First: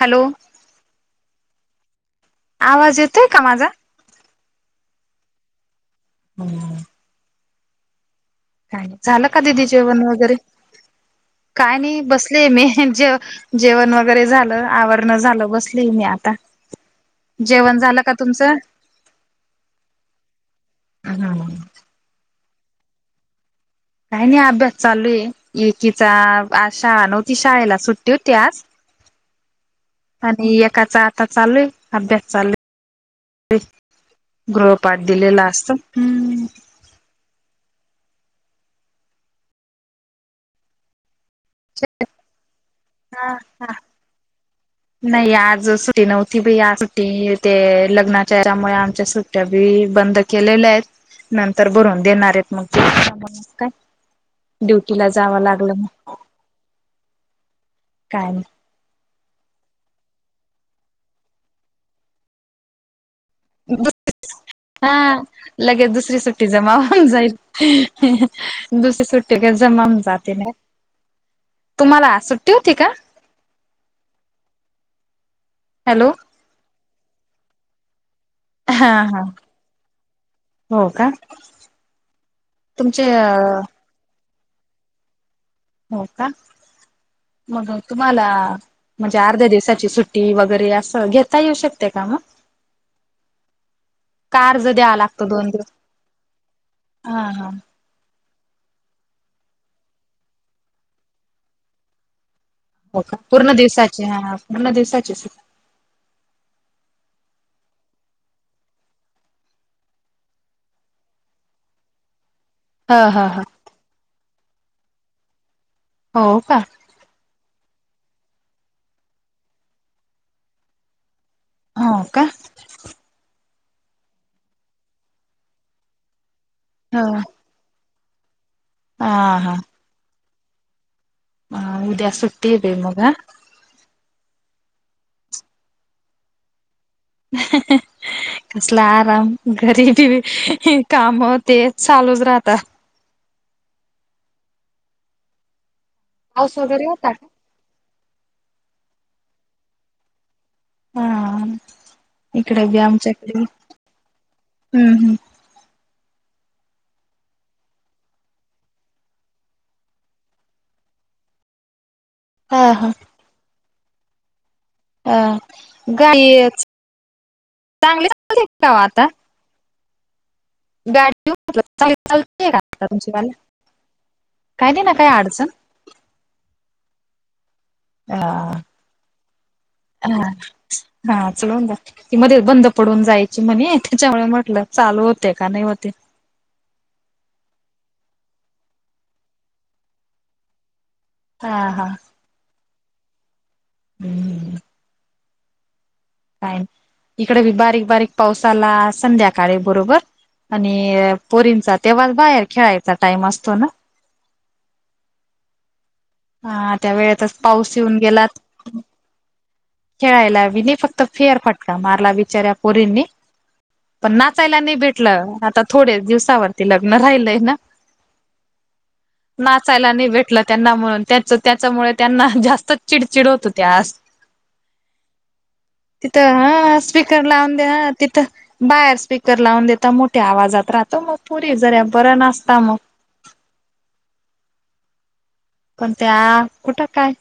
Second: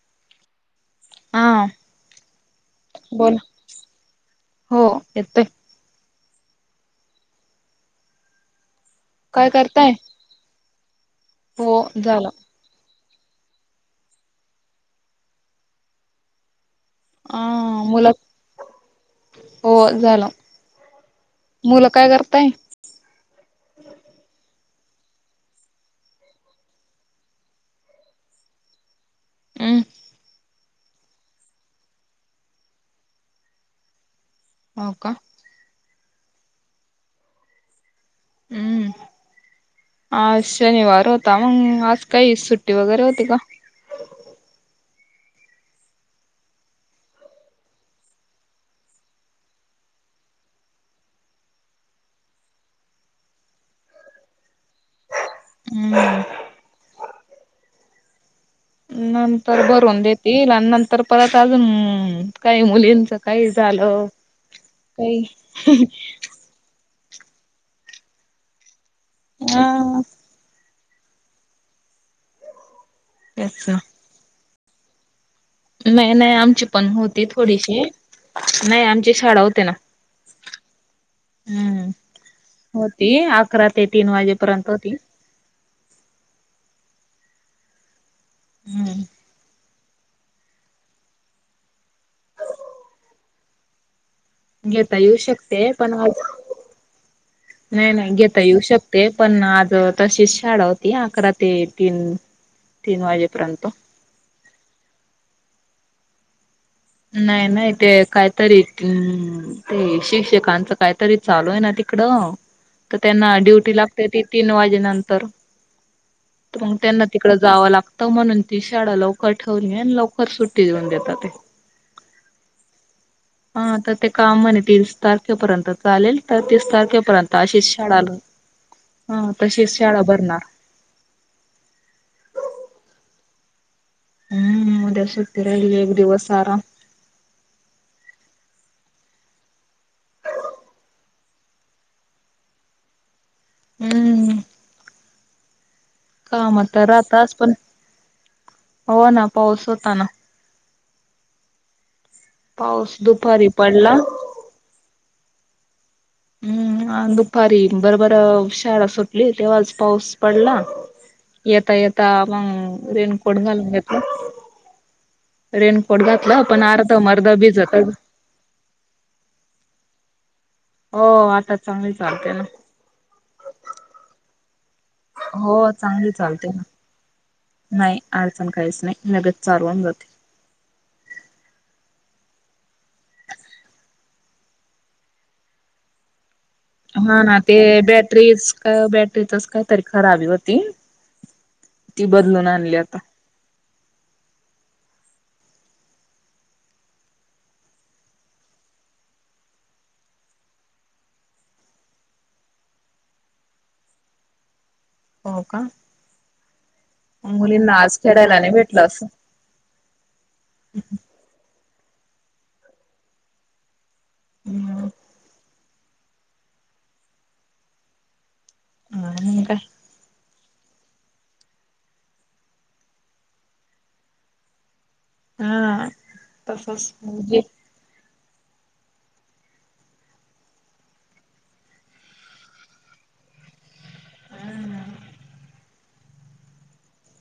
Hello हा आवाज येतोय बोला का माझा हो येतय हम्म काय नाही झालं का काय दिीदी करताय जेवण वगैरे हो काय नाही झालं बसले मी जे जेवण वगैरे झालं आवरण झालं बसली मी आता हा जेवण झालं मुला का तुमचं हो झालं मुल काय करताय काही नाही अभ्यास चालू आहे एकीचा शाळा नव्हती शाळेला सुटते होती आज हम् आणि एकाचा आता चालू आहे अभ्यास चालू आहे ते हो गृहपाठ का दिलेला असत हम् हम्मआज शनिवार हो होती त्या मग आज काही सुट्टी वगैरे होती का हा नाही आज सुट्टी नव्हती बाई आज सुट्टी ते लग्नाच्या यामुळे आमच्या सुट्टी त्या बी बंद केलेल्या आहेत नंतर भरून देणार आहेत मग का ड्युटी ला जांव लागत हम्म. काय नाय. नंतर भरवून देतील. आणि नंतर परत अजून. काही मुलींच काही नाही. झालं. काही सुटी जमा जाईल. दुसरी सुुट्टी काय जमा होउन हा जाते ना. तुम्हाला आज सुट्टी होती का? तेच ना. हॅलो नाही नाही. आमची पण होती थोडीशी. नाही हा आमची हा शाळा होती ना. हो का हम्म. तुमचे होती. अकरा ते तीन वाजेपर्यंत होती. हो का? मग तुम्हाला. म्हणजे हम्म आ अर्ध्या दिवसाची सुट्टी वगैरे असं. घेता येऊ शकते का मग? का अर्ज द्यावा घेता येऊ लागतो. दोन शकते दिवस. पण आज ह ह. नाही नाही घेता येऊ शकते. पण आज तशीच शाळा होती. अकरा ते तीन. हो तीन का? पूर्ण वाजेपर्यंत दिवसाची. हा पूर्ण दिवसाची सुट्टी. नाही नाही ते कायतरी अम्म. ते शिक्षकांचं काहीतरी चालू आहे ना. तिकडं. त हा हा त्यांना हा ड्युटी लागते ती. तीन वाजे नंतर. हो का त मग त्यांना तिकड जावं लागतं. म्हणून ती शाळा लवकर ठेवलीये. आणि लवकर सुट्टी देऊन देतात ते. हो काे? हा त ते काम म्हणे. तीस तारखेपर्यंत चालेल. तीस हा तारखेपर्यंत अशीच शाळा. ह. हा तशीच शाळा भरणार. ह उद्या सुट्टी य बई मग ह. हम्म. उद्या सुट्टी राहील. एक दिवस आराम. ह [unintelligible] कसला आराम. घरीबी काम ते चालूच राहतात. हम्म. पाऊस काम त वगैरे होता राहताच. का पण हो ना. पाऊस होता ना. हा. इकड बी. पाऊस आमच्याकडे बी. दुपारी पडला हम्म हम्म. हम्म. दुपारी बर बर शाळा सुटली. तेव्हाच पाऊस पडला. येता येता मग. हा हा. रेनकोट घालून घेतलं. अ रेनकोट गाडी घातला. पण अर्धा मार्ध भिजतच. [unintelligible] आता. हो गाडी आता चांगली चालते ना चा तुमची काही नाही ना [unintelligible] हो चांगली चालते ना. नाही. अडचण हा काहीच नाही. लगेच चालू होवून जाते. हा हा चलून द्या. ती मध्ये बंद पडून जायची म्हणे. त्याच्यामुळे म्हटलं चालू होते का? नाही होते. हा ना. ते बॅटरीच. बॅटरीतच काहीतरी खराबी होती. हा हा. ती बदलून आणली आता. हम्म [unintelligible] काय, इकडे बी बारीक बारीक पावस आला. संध्याकाळी बुरबुर. आणि पोरींचा तेव्हा बाहेर खेळायचा टाइम असतो ना. हो का? हा त्या वेळेतच मुलींना पाऊस येऊन आज गेला खेळायला नाही भेटलं अस. खेळायला बी नही. फक्त फेअर फटका मारला. बिचार्या पोरीनी. पण नाचायला नाही हम्म भेटलं. आता थोडे्च दिवसावरती लग्न राहिलय ना. काय नाचायला नाही भेटलं. त्यांना. म्हणून त्याच त्याच्यामुळे त्यांना जास्तच चिडचिड होत होती. आज. हम्म. तिथं हा. स्पीकर लावून द्या. ह. तिथं. बास स्पीकर लावून देता मोठ्या आवाजात राहतो मग, पोरी जरा बऱ्या नाचता मग. पण त्या कुठं काय?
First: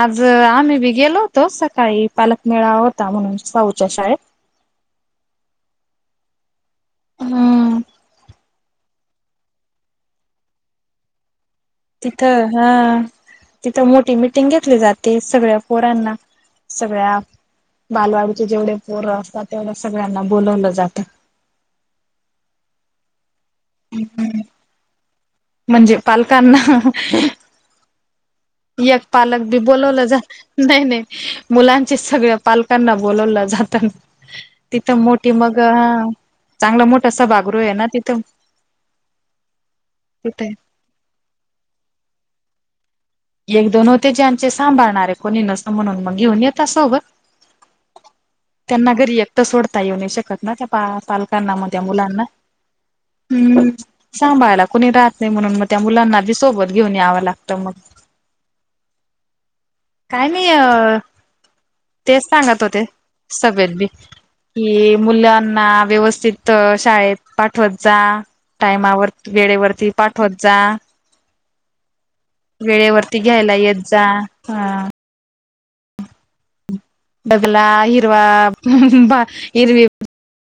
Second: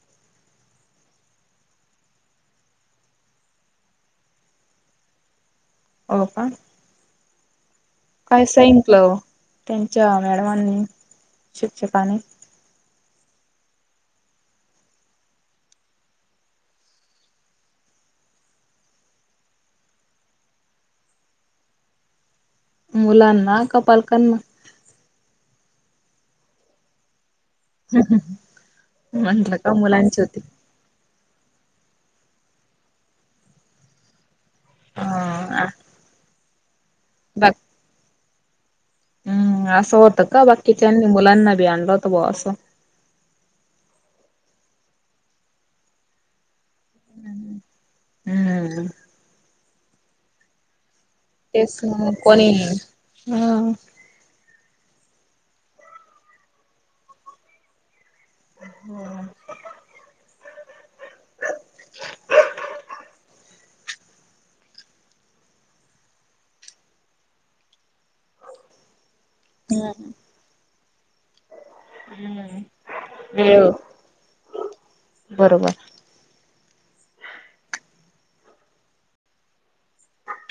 आज आम्ही बी गेलो होतो सकाळी पालकमेळावा होता म्हणून साऊूच्या शाळेत. हो का? हम्म. काय सांगितलं? त्यांच्या मॅडमांनी. शिक्षकाने तिथं हा. तिथं मोठी मिीटिंग घेतली जाते. सगळ्या पोरांना सगळ्या- बालवाडीचे जेवढे पोरं असतात तेवढ सगळ्यांना बोलवलं जातं. मुलांना. का पालकांना म्हणजे पालकांना- [unintelligible] एक पालक म्हंटलं बी का बोलवलं जा- मुलांची होती नाही नाही. मुलांचे सगळ्या पालकांना बोलावलं जातं. तिथं मोठी मग, ह ह. चांगल मोठ सभागृह आहे ना तिथं? हम. असं होतं का? तिथे बाकीच्यानी मुलांना बी आणलं होत बुवा असं. एक दोन होते. ज्यांचे सांभाळणारे कोणी नसत म्हणून मग घेऊन येेता सोबत. हम्म त्यांना घरी एकटं सोडता येऊ नाही शकत ना? त्या पाल- कांना म तेच त्या ना मुलांना. कोणी हम्म सांभाळायला कुणी राहत नाही म्हणून मग त्या मुलांना बी सोबत घेऊन यावं लागतं मग. होय. काय नाही. अ तेच सांगत होते सभेत बी. कि मुलांना व्यवस्थित शाळेत पाठवत जा. टायमावर- वेळेवरती हम्म पाठवत जा. वेळेवर- घ्यायला वेळ येत जा. हां. बरोबर. बगला इरवा इरवी.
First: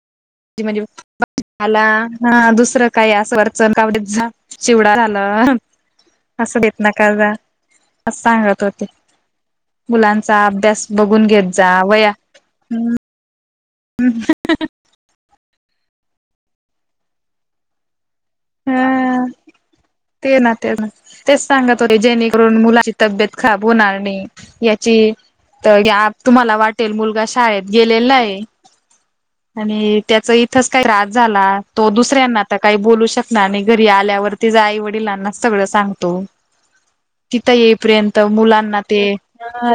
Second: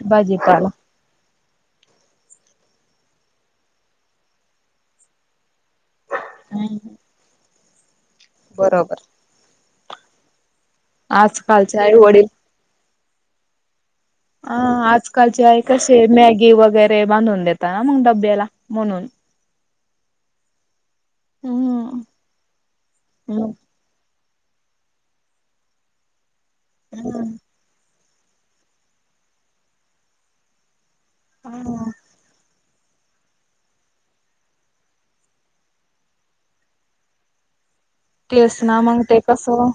बाजे. म्हणजेला हा दुसरं काय असं वर्चण कावडेत जा. चिवडा झाला. असं हम्म देत नका जा. अस सांगत होते. बरोबर मुलांचा अभ्यास- बघून घेत जा आजकालचे आई वह्या वडील - आं. आजकालचे आई कसे मॅगी वगैरे बांधून देता ना मग डब्याला? म्हणून. ह ते ना. ते ना. तेच सांगत होते हम्म जेणेकरून मुलांची तब्येत मग खराब होणार नाही. याची. तुम्हाला वाटेल मुलगा हम्म शाळेत- गेलेला आहे. आणि त्याच इथच काही त्रास झाला. तो दुस- ऱ्यांना तर काही बोलू शक - णार नाही. घरी आल्यावरतीच आई वडिलांना सगळं सांगतो. तिथं येईपर्यंत- त तेच ना मुलांना मग ते- कसं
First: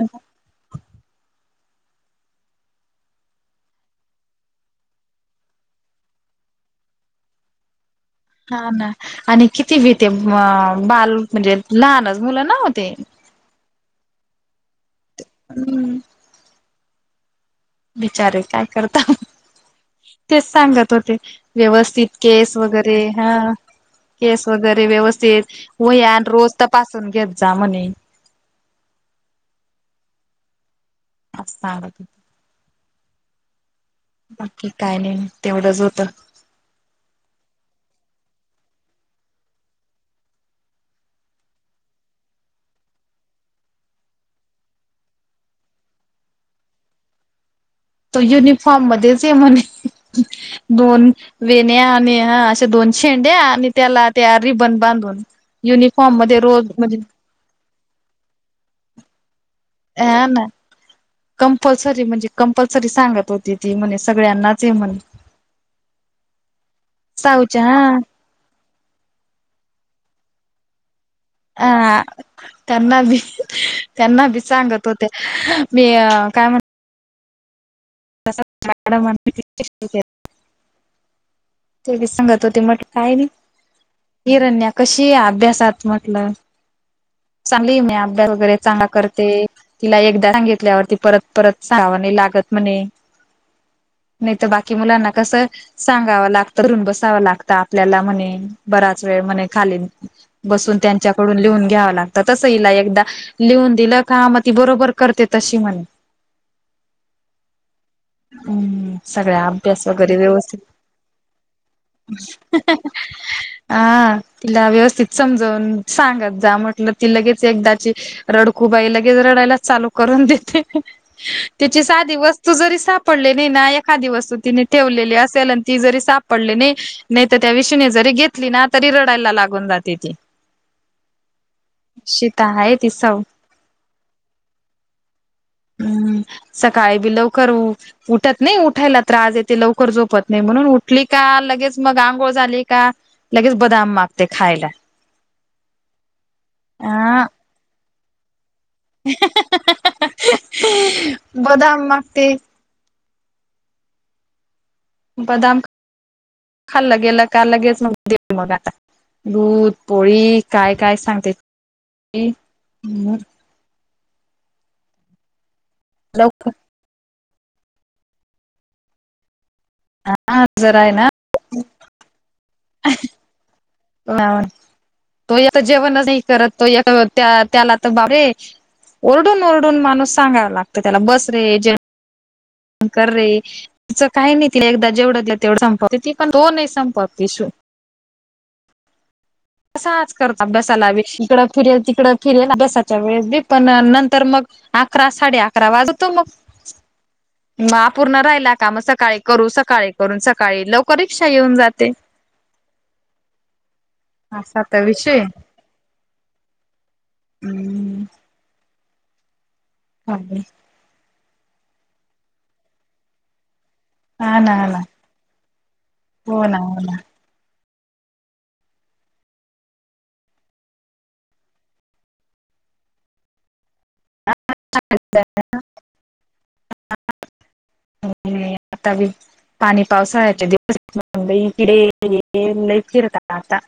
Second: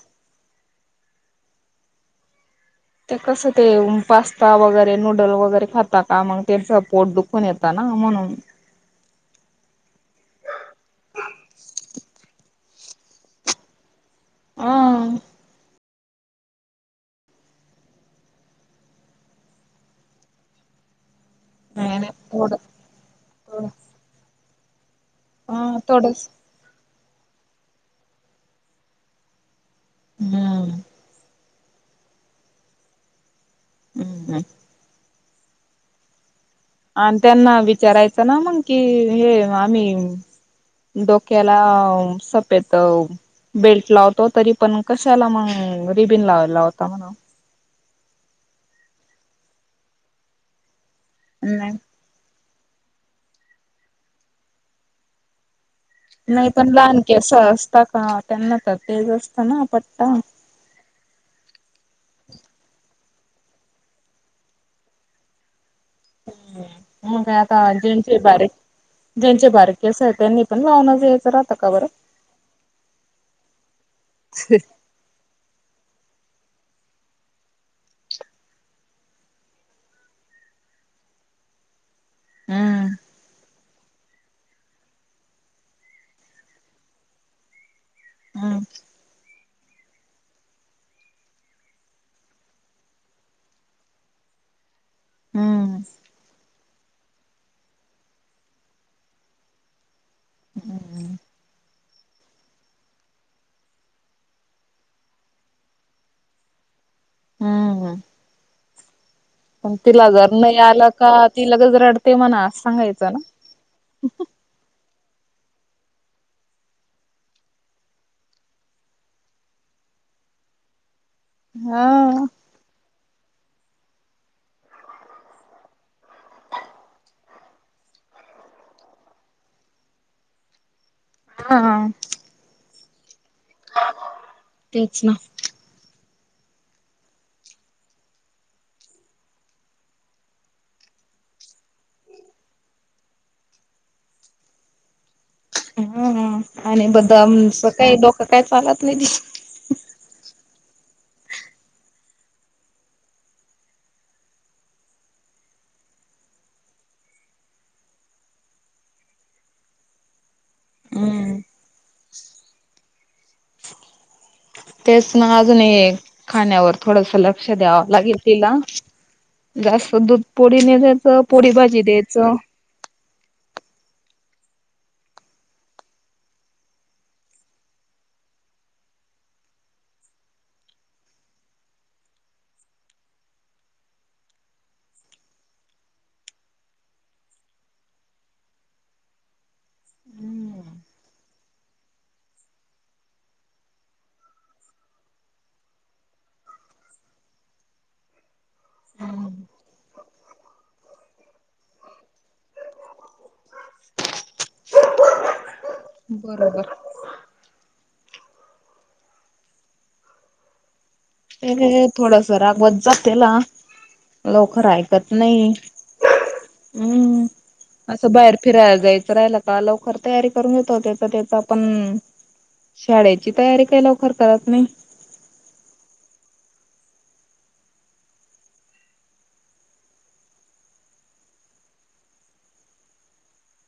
ते कसं ते? पास्ता वगैरे नूडल वगैरे खाता का? मग त्यांचं पोट दुखून येत ना म्हणून. हा ना, आणि किती बी ते बाल म्हणजे लहानच मुलं ना होते. ह. हम्म. बिचारे! काय करता? तेच सांगत होते. नाही व्यवस्थित नाही थोडं केस वगैरे- हा. थोडं केस वगैरे व्यवस्थित हा वह्या थोडंच रोज- तपासून घेत जा म्हणे. हम्. [unintelligible] हम्म बाकी काय नाही, तेवढंच होतं. आणि त्यांना विचारायचं ना, मग कि हे आम्ही डोक्याला सपेत बेल्ट लावतो, तरी पण कशाला मग रिबीन लावला होता म्हण? तो युनिफॉर्म मध्येच हे म्हणे, दोन नाही वेण्या [unintelligible] अशे दोन शेंड्या, आणि त्याला त्या रिबन बांधून युनिफॉर्म मध्ये नाही पण रोज म्हणजे लहान केस असतात ना, त्यांना तर तेज असतं ना पण हा ना. कंपल्सरी, म्हणजे कंपल्सरी, सांगत होती ती म्हणे सगळ्यांनाच आहे म्हण हम्म! साऊच्या [unintelligible] हा जेंची बारी ज्यांचे बारक केस आहेत, त्यांनी पण लावूनच यायचं का बरं ह, त्यांना बी, त्यांना बी, सांगत ते काय म्हण [unintelligible] [inaudible] [unintelligible] सांगत होते, म्हट हम्म काय नाही हिरण्या कशी अभ्यासात म्हटलं चांगली [unintelligible] अभ्यास वगैरे चांगला करते. तिला एकदा सांगितल्यावरती परत परत सांगाव लागत म्हणे नाही तर बाकी मुलांना कस हम्म सांगावं लागत [unintelligible] बसावा लागत आपल्याला म्हणे, बराच वेळ म्हणे खाली बसून त्यांच्याकडून लिहून घ्यावं लागत. तस हला एकदा लिहून दिलं, का मग ती बरोबर करते तशी म्हणे हम्! हम्म सगळ्या अभ्यास वगैरे व्यवस्थित, आलं का ती लगेच रडते म्हणा असं सांगायचं ना हा तिला व्यवस्थित समजवून सांगत जा म्हटलं ती लगेच एकदाची रडखूबाई लगेच रडायला चालू करूनदे. तीची साधीवस वस्तू जरी सापडले नाही ना, एखादी वस्तू तिने ठेवलेली असेल आणि ती जरी सापडले नाही नाही तर त्या विषने जरी घेतली ना, तरी रडायला लागून जाते ती हा. श्वेता आहे, ति सव तेच ना हम्म! सकाळी बि लवकर उठत नाही, उठायला त्रास देते, लवकर झोपत नाही, म्हणून उठली का? लगेच मग आंघोळ झाली का? लगेच बदाम मागते खायला. हम! आणि अ बदाम [unintelligible] काही डोकं काय चालत नाही बदाम मागते बदाम खाल्लं गेलं का, लगेच मग ते मग आता दूध, पोळी, काय काय सांगते हम्म तेच ना अजूनही लवकर खाण्यावर थोडस लक्ष द्यावं लागेल तिला जास्त दूध, हा पोळी, ने जरा आहे ना द्यायचं, पोळी भाजी द्यायचं. [unintelligible] [inaudible] तो यता जेवणच नाही करत, तो त्याला तर बापरे ओरडून ओरडून मलाच सांगायला लागत त्याला, बस रे कर रे, तिचं काही नाही तिला एकदा जेवढतल्या तेवढ संपवत, पण तो नाही संपव [unintelligible] [unintelligible] करत अभ्यासाला, इकडं फिरेल तिकडं फिरेल अभ्यासाच्या वेळेस बी पण नंतर मग अकरा, साडे अकरा वाजवतो मग मग आपूर्ण राहिला का, मग सकाळी करू, सकाळी करून, सकाळी लवकर रिक्षा येऊन जाते. आपला विषय बरोबर हां. [unintelligible] े थोडस रागवत जा तेला लोक ना हा ना ऐकत नाही हो ना हो हम्म असं बाहेर फिरायला जायचं राहिल का लवकर तयारी करून येतो त्याच त्याच आपण शाळेची तयारी के लव खर करत नाही ना होता पाणी पावसाळ्याचे दिवस मुंबई किडे लई फिरत आता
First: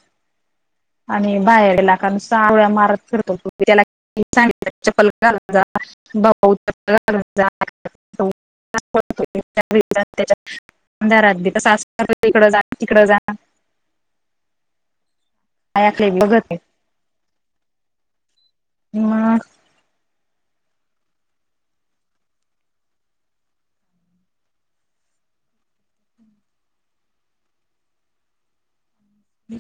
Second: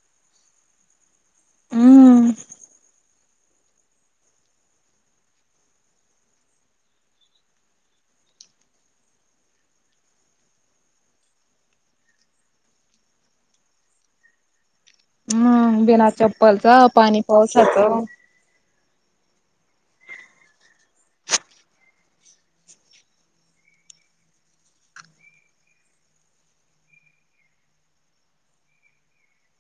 आणि बाहेरला कारण हम्म सावळ्या मारत फरतो त्याला पलकार जाबाऊ जा अधारात तस इकड जा तिकड जा ह काय बिना ऐकलंय बघत नाही चप्पलच पाणी पावसाचं मग ह